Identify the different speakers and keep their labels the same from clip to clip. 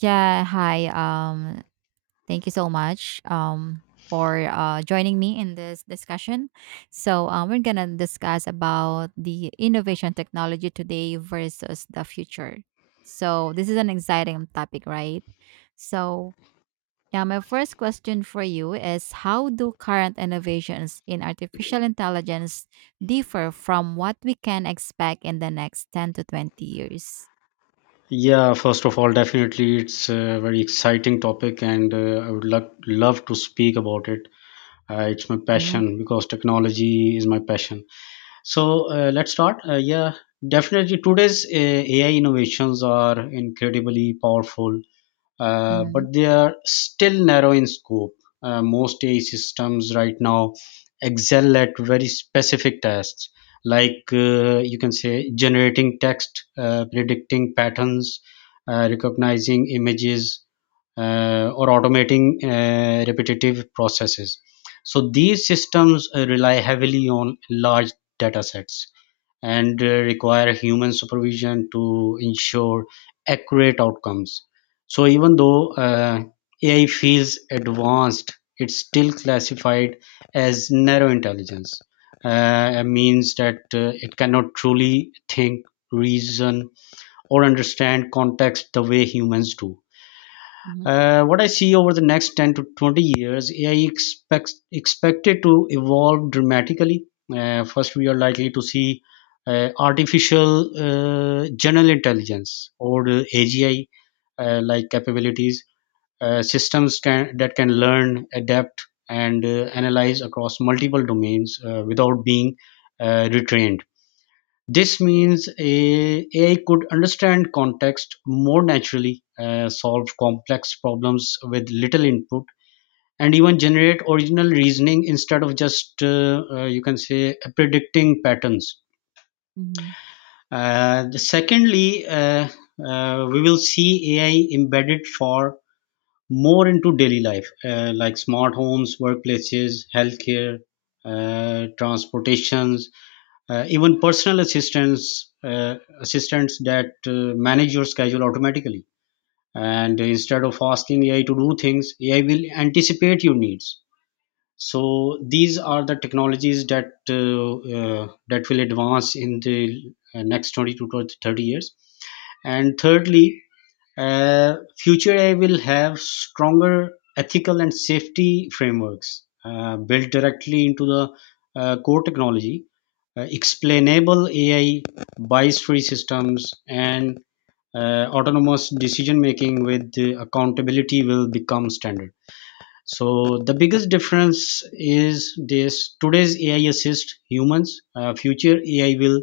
Speaker 1: Yeah, hi. Thank you so much for joining me in this discussion. So, we're gonna discuss about the innovation technology today versus the future. So, this is an exciting topic, right? So, yeah, my first question for you is how do current innovations in artificial intelligence differ from what we can expect in the next 10 to 20 years?
Speaker 2: Yeah, first of all, definitely it's a very exciting topic, and I would love to speak about it. It's my
Speaker 1: Mm-hmm.
Speaker 2: passion because technology is my passion. So let's start. Yeah, Definitely today's AI innovations are incredibly powerful,
Speaker 1: Mm-hmm.
Speaker 2: but they are still narrow in scope. Most AI systems right now excel at very specific tasks, like you can say generating text, predicting patterns, recognizing images, or automating repetitive processes. So these systems rely heavily on large data sets and require human supervision to ensure accurate outcomes. So, even though AI feels advanced, it's still classified as narrow intelligence. It means that it cannot truly think, reason, or understand context the way humans do.
Speaker 1: Mm-hmm.
Speaker 2: What I see over the next 10 to 20 years, AI expects expected to evolve dramatically. First, we are likely to see artificial general intelligence or the AGI, like capabilities, that can learn, adapt, and analyze across multiple domains without being retrained. This means a AI could understand context more naturally, solve complex problems with little input, and even generate original reasoning instead of just, you can say, predicting patterns.
Speaker 1: Mm-hmm.
Speaker 2: Secondly, we will see AI embedded for more into daily life, like smart homes, workplaces, healthcare, transportations, even personal assistants assistants that manage your schedule automatically, and instead of asking AI to do things, AI will anticipate your needs. So these are the technologies that that will advance in the next 20 to 30 years. And thirdly, uh, future AI will have stronger ethical and safety frameworks built directly into the core technology. Explainable AI, bias free systems, and autonomous decision making with accountability will become standard. So the biggest difference is this: today's AI assists humans, future AI will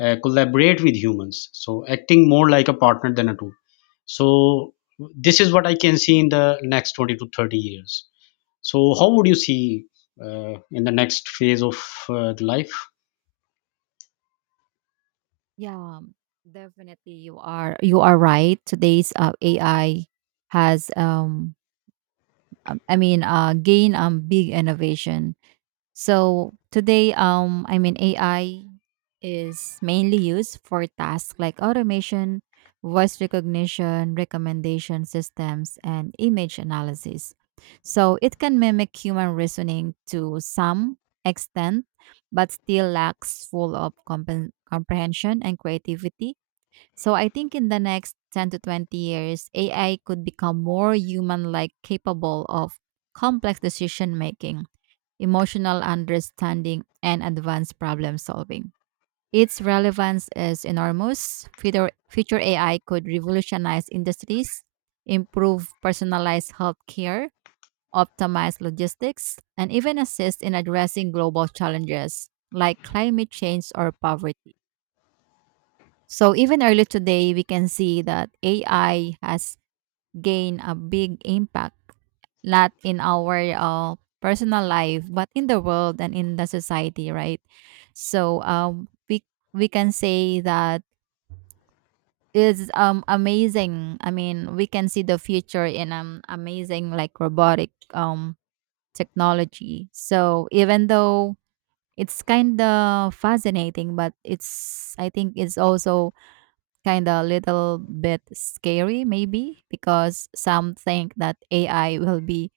Speaker 2: collaborate with humans, so acting more like a partner than a tool. So this is what I can see in the next 20 to 30 years. So how would you see in the next phase of the life?
Speaker 1: Yeah, definitely you are right. Today's AI has I mean gain big innovation. So today I mean AI is mainly used for tasks like automation, voice recognition, recommendation systems, and image analysis. So it can mimic human reasoning to some extent, but still lacks full of comprehension and creativity. So I think in the next 10 to 20 years, AI could become more human like, capable of complex decision making, emotional understanding, and advanced problem solving. Its relevance is enormous. Future AI could revolutionize industries, improve personalized healthcare, optimize logistics, and even assist in addressing global challenges like climate change or poverty. So even early today, we can see that AI has gained a big impact, not in our personal life, but in the world and in the society, right? So we can say that is amazing. I mean, we can see the future in amazing like robotic technology. So even though it's kind of fascinating, but it's I think it's also kind of little bit scary maybe because some think that AI will be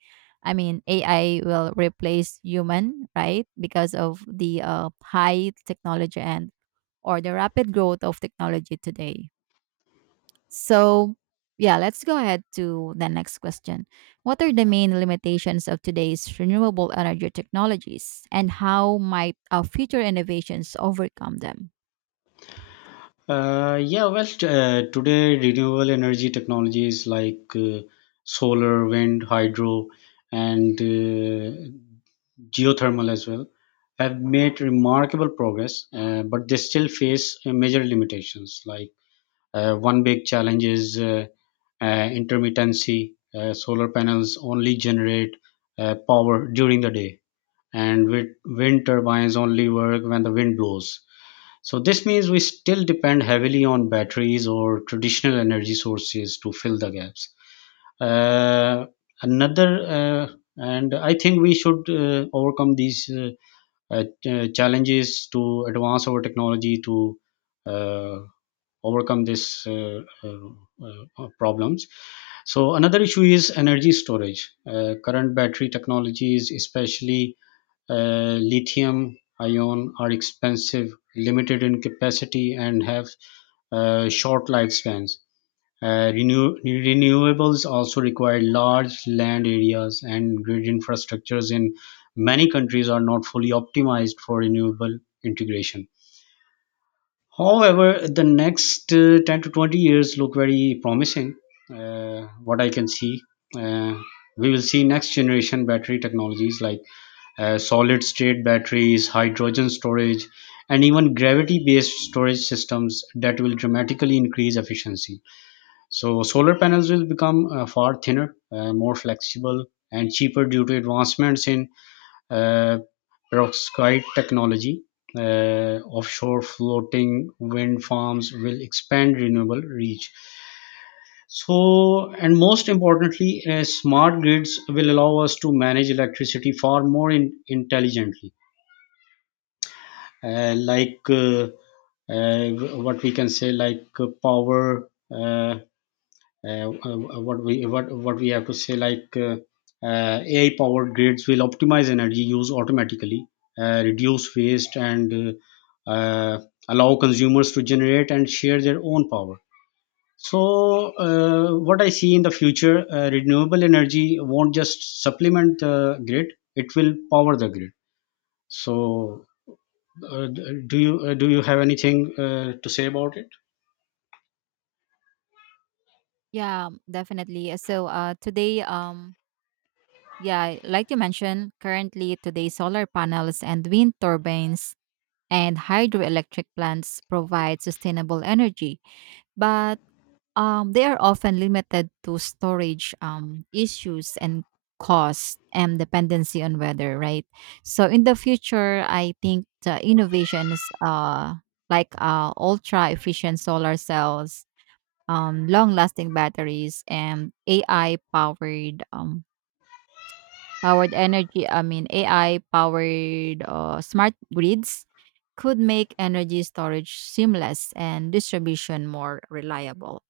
Speaker 1: I mean AI will replace human, right? Because of the high technology and or the rapid growth of technology today. So, yeah, let's go ahead to the next question. What are the main limitations of today's renewable energy technologies and how might our future innovations overcome them?
Speaker 2: Today renewable energy technologies like solar, wind, hydro, and geothermal as well have made remarkable progress, but they still face major limitations. Like one big challenge is intermittency. Solar panels only generate power during the day, and with wind turbines only work when the wind blows. So this means we still depend heavily on batteries or traditional energy sources to fill the gaps. Uh, another, uh, and I think we should overcome these challenges to advance our technology to uh, overcome this problems. So another issue is energy storage. Current battery technologies, especially lithium-ion, are expensive, limited in capacity, and have short lifespans. Renewables also require large land areas, and grid infrastructures in many countries are not fully optimized for renewable integration. However, the next 10 to 20 years look very promising, what I can see. Uh, we will see next generation battery technologies like solid state batteries, hydrogen storage, and even gravity based storage systems that will dramatically increase efficiency. So, solar panels will become far thinner, more flexible, and cheaper due to advancements in uh, perovskite technology. Offshore floating wind farms will expand renewable reach. So, and most importantly, smart grids will allow us to manage electricity far more intelligently, like uh, what we can say like power uh, what we have to say like AI powered grids will optimize energy use automatically, reduce waste, and uh, uh, allow consumers to generate and share their own power. So, what I see in the future, renewable energy won't just supplement the grid; it will power the grid. So, do you have anything to say about it?
Speaker 1: Yeah, definitely. So, today, yeah, like you mentioned, currently today solar panels and wind turbines and hydroelectric plants provide sustainable energy, but they are often limited to storage issues and cost and dependency on weather, right? So in the future, I think the innovations, like ultra efficient solar cells, long lasting batteries, and AI powered Powered energy, I mean AI powered smart grids could make energy storage seamless and distribution more reliable.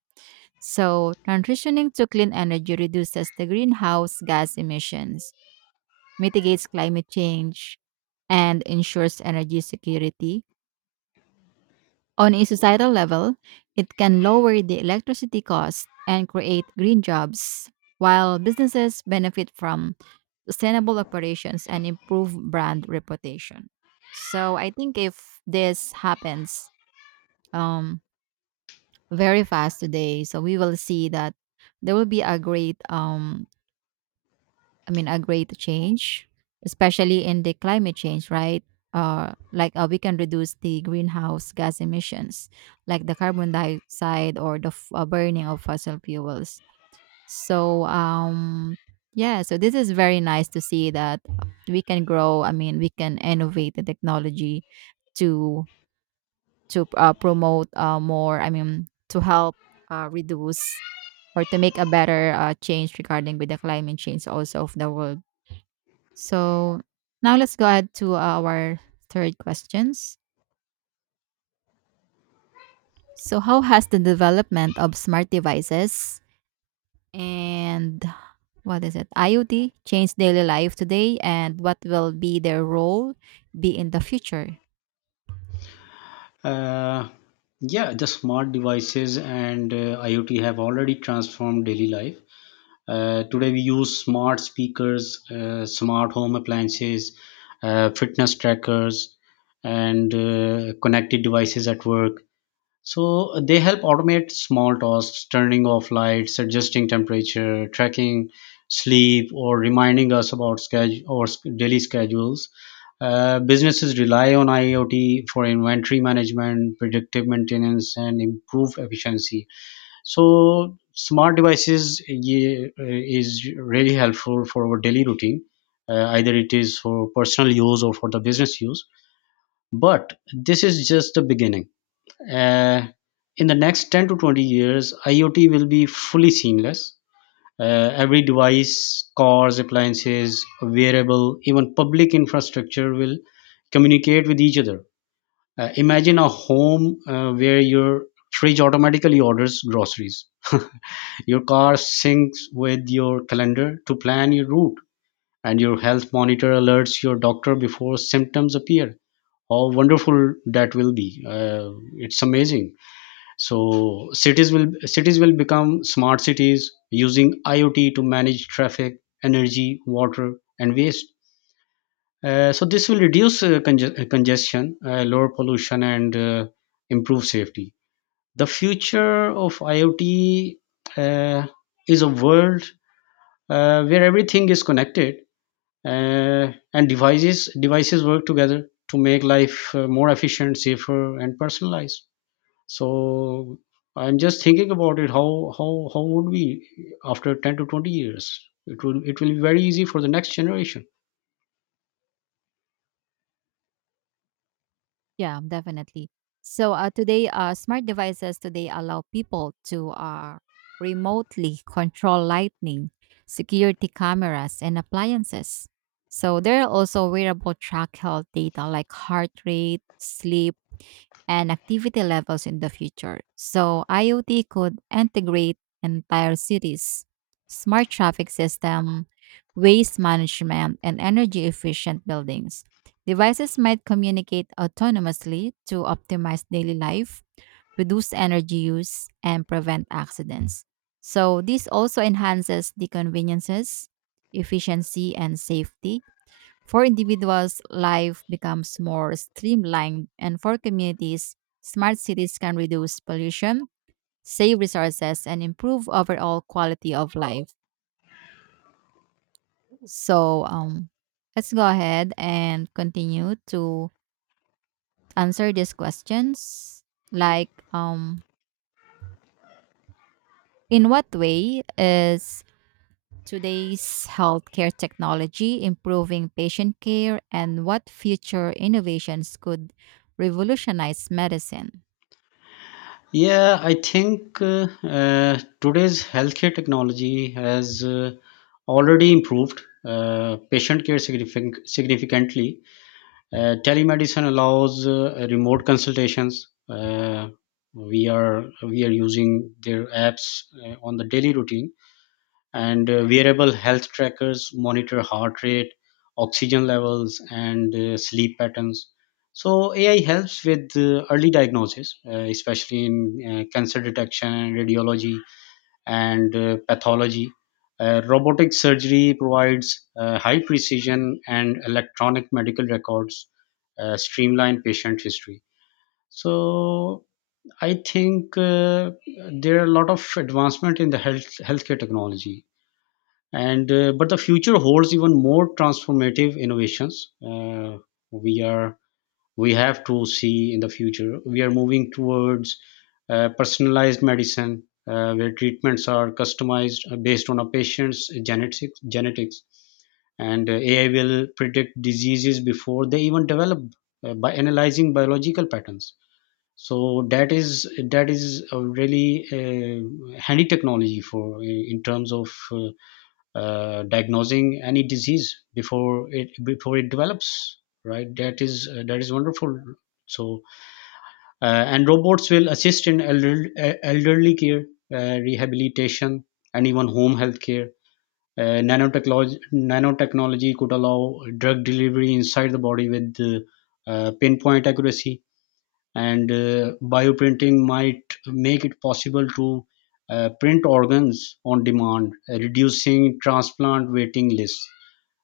Speaker 1: So, transitioning to clean energy reduces the greenhouse gas emissions, mitigates climate change, and ensures energy security. On a societal level, it can lower the electricity cost and create green jobs, while businesses benefit from sustainable operations, and improve brand reputation. So I think if this happens um, very fast today, so we will see that there will be a great, I mean, a great change, especially in the climate change, right? Like we can reduce the greenhouse gas emissions, like the carbon dioxide or the burning of fossil fuels. So yeah, so this is very nice to see that we can grow. I mean, we can innovate the technology to promote more. I mean, to help reduce or to make a better change regarding with the climate change also of the world. So now let's go ahead to our third questions. So how has the development of smart devices and what is it? IoT change daily life today and what will be their role be in the future?
Speaker 2: Uh, yeah, the smart devices and IoT have already transformed daily life. Today we use smart speakers, smart home appliances, fitness trackers, and connected devices at work. So they help automate small tasks, turning off lights, adjusting temperature, tracking sleep, or reminding us about schedule daily schedules. Businesses rely on IoT for inventory management, predictive maintenance, and improved efficiency. So, smart devices is really helpful for our daily routine. Either it is for personal use or for the business use. But this is just the beginning. Uh, in the next 10 to 20 years, IoT will be fully seamless. uh, every device, cars, appliances, wearable, even public infrastructure will communicate with each other. Imagine a home where your fridge automatically orders groceries, your car syncs with your calendar to plan your route, and your health monitor alerts your doctor before symptoms appear. How wonderful that will be! It's amazing. So cities will become smart cities using IoT to manage traffic, energy, water, and waste. So this will reduce congestion, lower pollution, and improve safety. The future of IoT uh, is a world where everything is connected, uh, and devices work together to make life more efficient, safer, and personalized. So I'm just thinking about it. How would we after 10 to 20 years? It will be very easy for the next generation.
Speaker 1: Yeah, definitely. So today, smart devices today allow people to remotely control lighting, security cameras, and appliances. So there are also wearable track health data like heart rate, sleep and activity levels in the future. So IoT could integrate entire cities, smart traffic system, waste management, and energy efficient buildings. Devices might communicate autonomously to optimize daily life, reduce energy use, and prevent accidents. So this also enhances the conveniences, efficiency, and safety for individuals, life becomes more streamlined, and for communities, smart cities can reduce pollution, save resources, and improve overall quality of life. So, let's go ahead and continue to answer these questions. Like, in what way is today's healthcare technology improving patient care, and what future innovations could revolutionize medicine?
Speaker 2: Yeah, I think today's healthcare technology has already improved patient care significantly. Telemedicine allows remote consultations. We are using their apps on the daily routine, and wearable health trackers monitor heart rate, oxygen levels, and sleep patterns. So AI helps with early diagnosis, especially in cancer detection, radiology, and pathology. Robotic surgery provides high precision, and electronic medical records streamline patient history. So I think there are a lot of advancement in the healthcare technology, and but the future holds even more transformative innovations. Uh, we are we have to see in the future we are moving towards personalized medicine where treatments are customized based on a patient's genetics, and AI will predict diseases before they even develop by analyzing biological patterns. So that is a really handy technology for in terms of diagnosing any disease before it develops, right? That is wonderful. So and robots will assist in elderly care, rehabilitation, and even home health care. Nanotechnology could allow drug delivery inside the body with pinpoint accuracy, and bioprinting might make it possible to print organs on demand, reducing transplant waiting lists.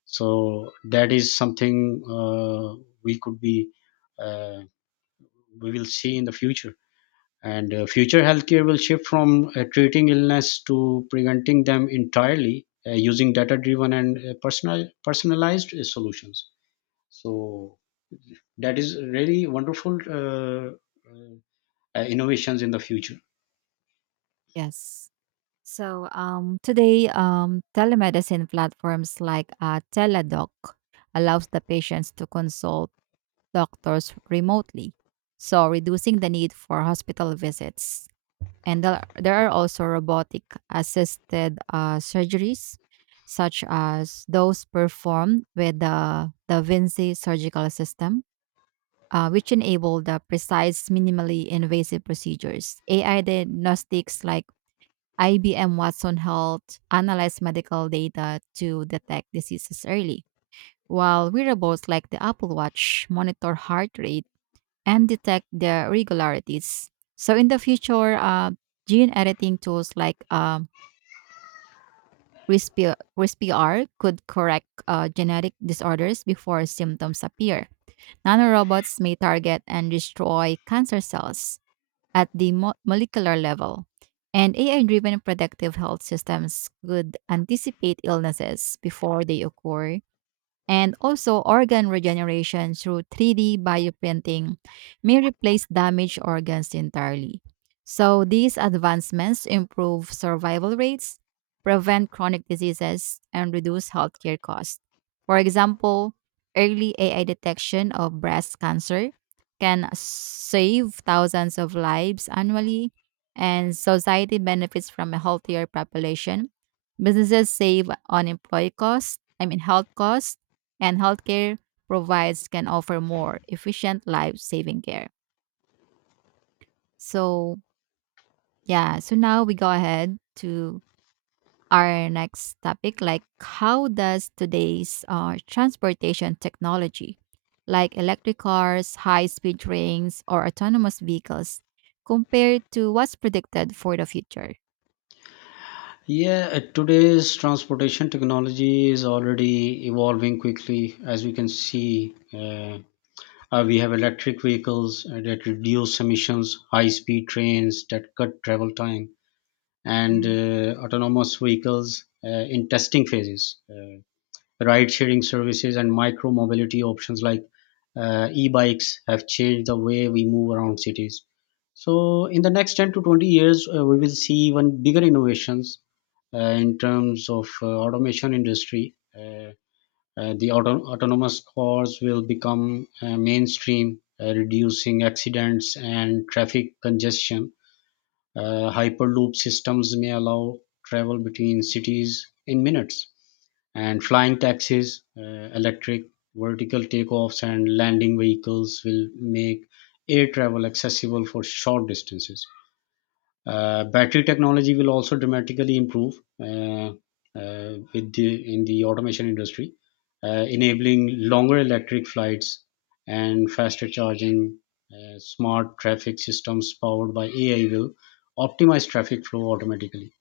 Speaker 2: So that is something we could be uh, we will see in the future. And future healthcare will shift from treating illness to preventing them entirely, using data driven and personalized solutions. So that is really wonderful, uh, innovations in the future.
Speaker 1: Yes. So today, telemedicine platforms like Teladoc allows the patients to consult doctors remotely, so reducing the need for hospital visits. And there are also robotic assisted surgeries, such as those performed with the Da Vinci surgical system, which enable the precise, minimally invasive procedures. AI diagnostics like IBM Watson Health analyze medical data to detect diseases early, while wearables like the Apple Watch monitor heart rate and detect the irregularities. So in the future, gene editing tools like CRISPR could correct genetic disorders before symptoms appear. Nanorobots may target and destroy cancer cells at the molecular level. And AI driven predictive health systems could anticipate illnesses before they occur, and also organ regeneration through 3D bioprinting may replace damaged organs entirely. So these advancements improve survival rates, prevent chronic diseases, and reduce healthcare costs. For example, early AI detection of breast cancer can save thousands of lives annually, and society benefits from a healthier population. Businesses save on employee costs, I mean health costs, and healthcare provides can offer more efficient life-saving care. So, yeah, so now we go ahead to our next topic, like how does today's transportation technology like electric cars, high-speed trains or autonomous vehicles compare to what's predicted for the future?
Speaker 2: Yeah Today's transportation technology is already evolving quickly, as we can see. We have electric vehicles that reduce emissions, high speed trains that cut travel time, and
Speaker 1: Mhm.
Speaker 2: autonomous vehicles in testing phases, ride sharing services, and micro mobility options like e bikes have changed the way we move around cities. So, in the next 10 to 20 years, we will see even bigger innovations in terms of automation industry. Autonomous cars will become mainstream, reducing accidents and traffic congestion. Hyperloop systems may allow travel between cities in minutes. And flying taxis, electric vertical takeoffs, and landing vehicles will make air travel accessible for short distances. Battery technology will also dramatically improve, in the automation industry, enabling longer electric flights and faster charging. Smart traffic systems powered by AI will optimize traffic flow automatically.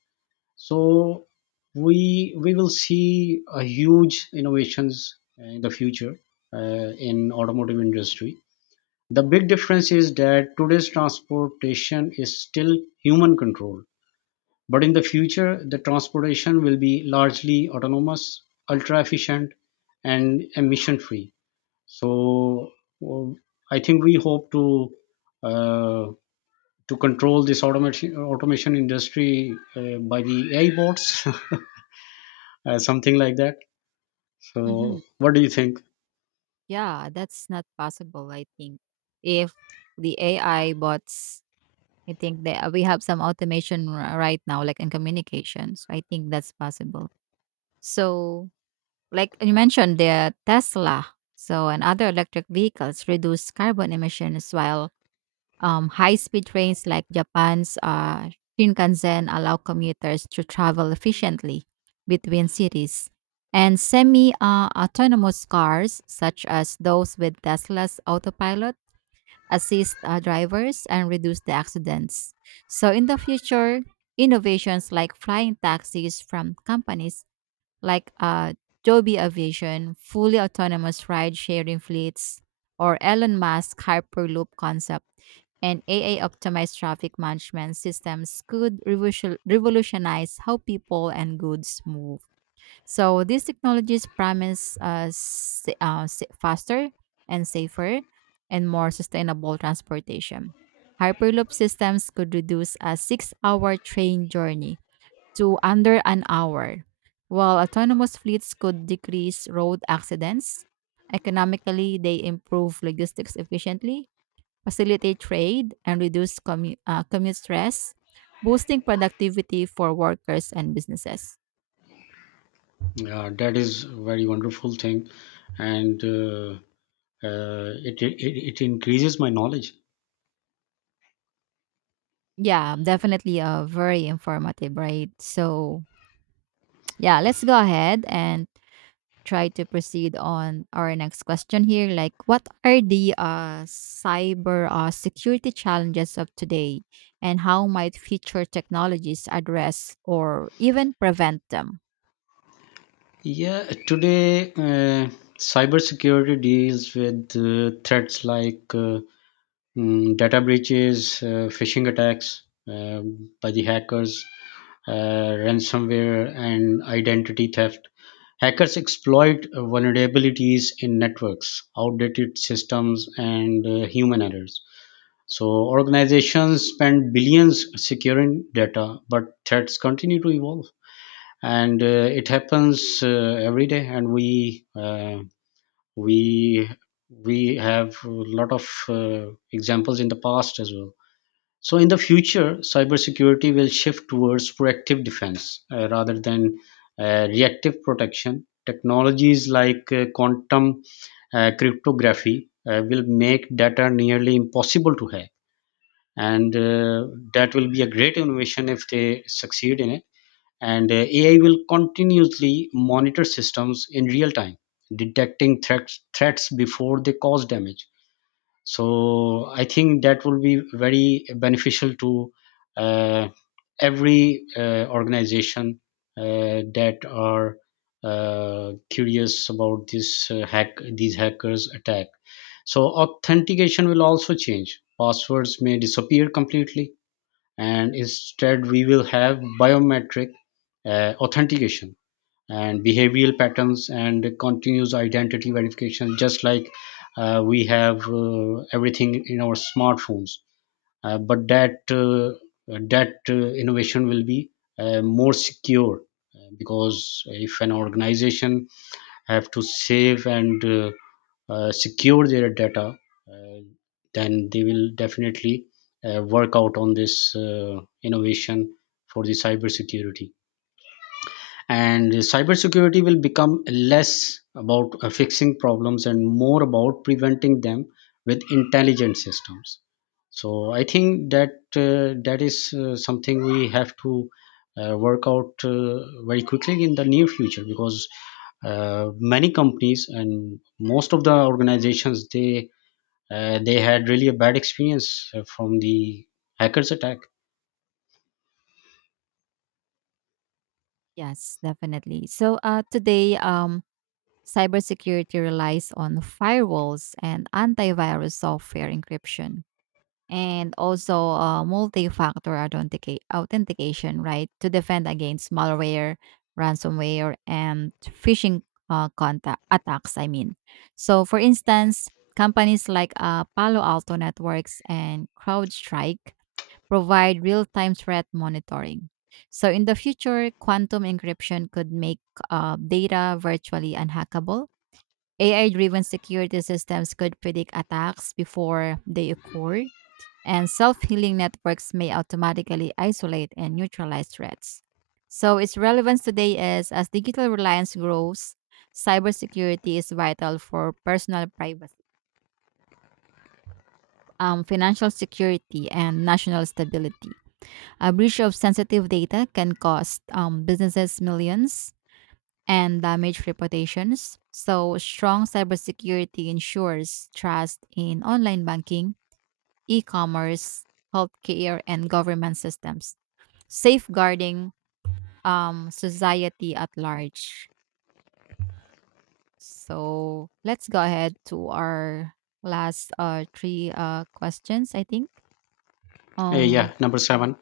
Speaker 2: So we will see a huge innovations in the future, in automotive industry. The big difference is that today's transportation is still human controlled, but in the future, the transportation will be largely autonomous, ultra-efficient, and emission-free. So w- I think we hope uh, to control this automation industry by the AI bots, something like that.
Speaker 1: Mhm.
Speaker 2: So what do you think?
Speaker 1: Yeah, that's not possible I think if the AI bots. I think that we have some automation right now, like in communications. I think that's possible. So, like you mentioned, the Tesla, so and other electric vehicles reduce carbon emissions, while high-speed trains like Japan's Shinkansen allow commuters to travel efficiently between cities. And semi-autonomous cars, such as those with Tesla's autopilot, assist drivers, and reduce the accidents. So in the future, innovations like flying taxis from companies like Joby Aviation, fully autonomous ride-sharing fleets, or Elon Musk Hyperloop concept, and AI optimized traffic management systems could revolutionize how people and goods move. So these technologies promise us faster and safer and more sustainable transportation. Hyperloop systems could reduce a 6-hour train journey to under an hour, while autonomous fleets could decrease road accidents. Economically, they improve logistics efficiently, facilitate trade, and reduce commute stress, boosting productivity for workers and businesses.
Speaker 2: Yeah, that is a very wonderful thing, and uh, it, it it increases my knowledge.
Speaker 1: Yeah, definitely very informative, right? So, yeah, let's go ahead and try to proceed on our next question here. Like, what are the cyber security challenges of today, and how might future technologies address or even prevent them?
Speaker 2: Yeah, today cybersecurity deals with threats like data breaches, phishing attacks uh, by the hackers, ransomware, and identity theft. Hackers exploit vulnerabilities in networks, outdated systems, and human errors. So, organizations spend billions securing data, but threats continue to evolve and it happens every day, and we we have a lot of examples in the past as well. So in the future, cybersecurity will shift towards proactive defense rather than reactive protection. Technologies like quantum cryptography will make data nearly impossible to hack, and that will be a great innovation if they succeed in it. And AI will continuously monitor systems in real time, detecting threats before they cause damage. So I think that will be very beneficial to uh, every organization that are curious about this hack these hackers attack. So authentication will also change. Passwords may disappear completely, and instead we will have biometric authentication and behavioral patterns and continuous identity verification, just like we have everything in our smartphones. But that that innovation will be more secure, because if an organization have to save and secure their data, uh, then they will definitely work out on this innovation for the cybersecurity. And cybersecurity will become less about fixing problems and more about preventing them with intelligent systems. So I think that that is something we have to work out very quickly in the near future, because many companies and most of the organizations, they had really a bad experience from the hackers attack.
Speaker 1: Yes, definitely. So, today, cybersecurity relies on firewalls and antivirus software encryption, and also multi-factor authentication, right, to defend against malware, ransomware, and phishing contact attacks. I mean, so for instance, companies like Palo Alto Networks and CrowdStrike provide real-time threat monitoring. So in the future, quantum encryption could make data virtually unhackable. AI-driven security systems could predict attacks before they occur, and self healing networks may automatically isolate and neutralize threats. So, its relevance today is as digital reliance grows, cybersecurity is vital for personal privacy, financial security and national stability. A breach of sensitive data can cost businesses millions and damage reputations. So, strong cybersecurity ensures trust in online banking, e commerce, healthcare, and government systems, safeguarding society at large. So let's go ahead to our last three questions, I think.
Speaker 2: Yeah,
Speaker 1: Um
Speaker 2: number 7.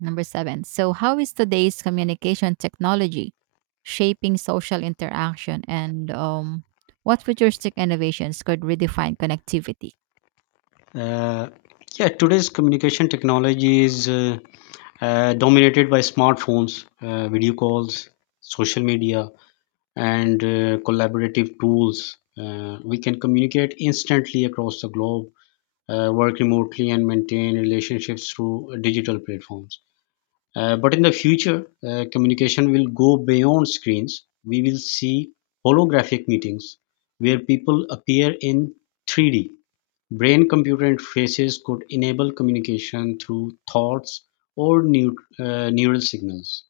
Speaker 1: number 7. So how is today's communication technology shaping social interaction, and what futuristic innovations could redefine connectivity?
Speaker 2: Uh, yeah, today's communication technology is dominated by smartphones, video calls, social media, and collaborative tools. We can communicate instantly across the globe, work remotely, and maintain relationships through digital platforms. But in the future, communication will go beyond screens. We will see holographic meetings where people appear in 3D. Brain-computer interfaces could enable communication through thoughts or neural signals.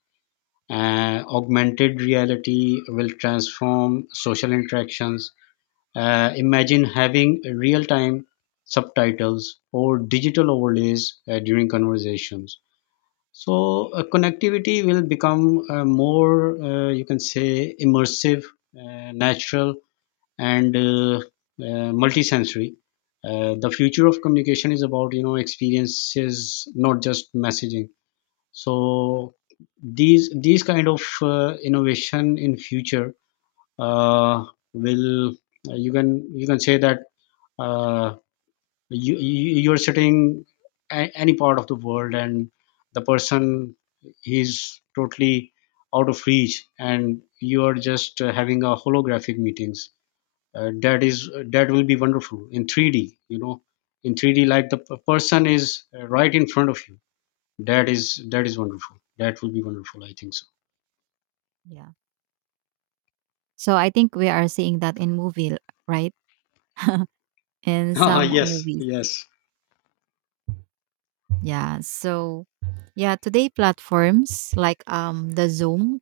Speaker 2: Augmented reality will transform social interactions. Imagine having real-time subtitles or digital overlays during conversations. So connectivity will become more, you can say, immersive, natural, and multisensory. The future of communication is about experiences, not just messaging. So these kind of innovation in future uh, will, you can say that, uh, you you're sitting any part of the world, and the person, he's totally out of reach, and you are just having a holographic meetings, that is that will be wonderful in 3D, you know, in 3D, like the person is right in front of you. That is wonderful. That will be wonderful, I think.
Speaker 1: Yeah. So I think we are seeing that in movie, right? In
Speaker 2: So
Speaker 1: some
Speaker 2: yes,
Speaker 1: movies.
Speaker 2: yes.
Speaker 1: Yeah. So, yeah, today platforms like the Zoom,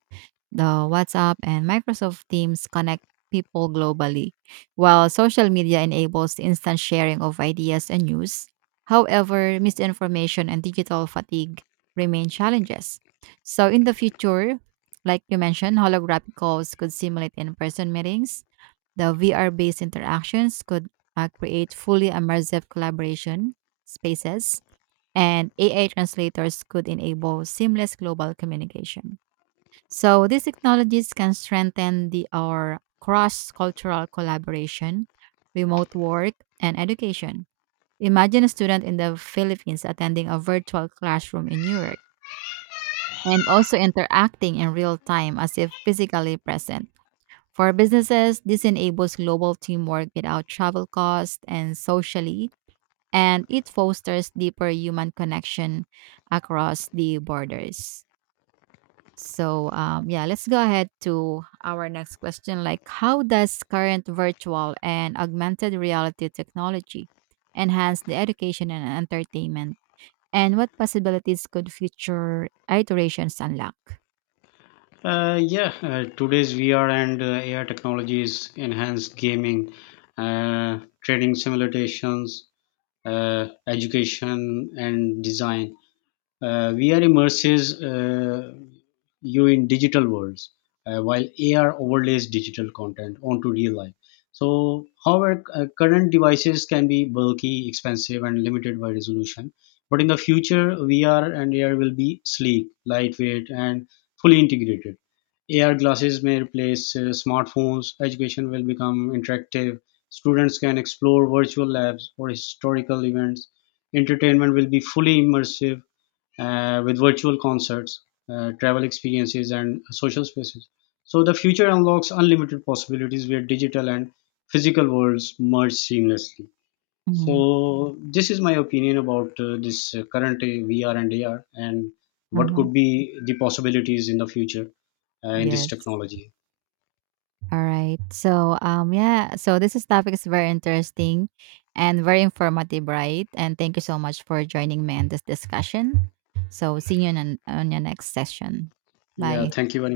Speaker 1: the WhatsApp, and Microsoft Teams connect people globally, while social media enables the instant sharing of ideas and news. However, misinformation and digital fatigue remain challenges. So, in the future, like you mentioned, holographic calls could simulate in-person meetings. The VR-based interactions could create fully immersive collaboration spaces, and AI translators could enable seamless global communication. So these technologies can strengthen the our cross-cultural collaboration, remote work, and education. Imagine a student in the Philippines attending a virtual classroom in Europe and also interacting in real time as if physically present. For businesses, this enables global teamwork without travel costs and socially and it fosters deeper human connection across the borders. So, yeah, let's go ahead to our next question. Like, how does current virtual and augmented reality technology enhance the education and entertainment? And what possibilities could future iterations unlock?
Speaker 2: Yeah, today's VR and AR technologies enhance gaming, trading simulations, education, and design. VR immerses you in digital worlds, while AR overlays digital content onto real life. So, however, current devices can be bulky, expensive, and limited by resolution. But in the future, VR and AR will be sleek, lightweight, and fully integrated. AR glasses may replace smartphones. Education will become interactive. Students can explore virtual labs or historical events. Entertainment will be fully immersive, with virtual concerts, travel experiences, and social spaces. So the future unlocks unlimited possibilities where digital and physical worlds merge seamlessly.
Speaker 1: Mm-hmm.
Speaker 2: So this is my opinion about this current VR and AR, and what
Speaker 1: Uh-huh.
Speaker 2: could be the possibilities in the future in this
Speaker 1: Yes.
Speaker 2: technology.
Speaker 1: All right. So, yeah. So this is topic is very interesting and very informative, right? And thank you so much for joining me in this discussion. So see you on your next session.
Speaker 2: Yeah,
Speaker 1: Bye.
Speaker 2: thank you very much.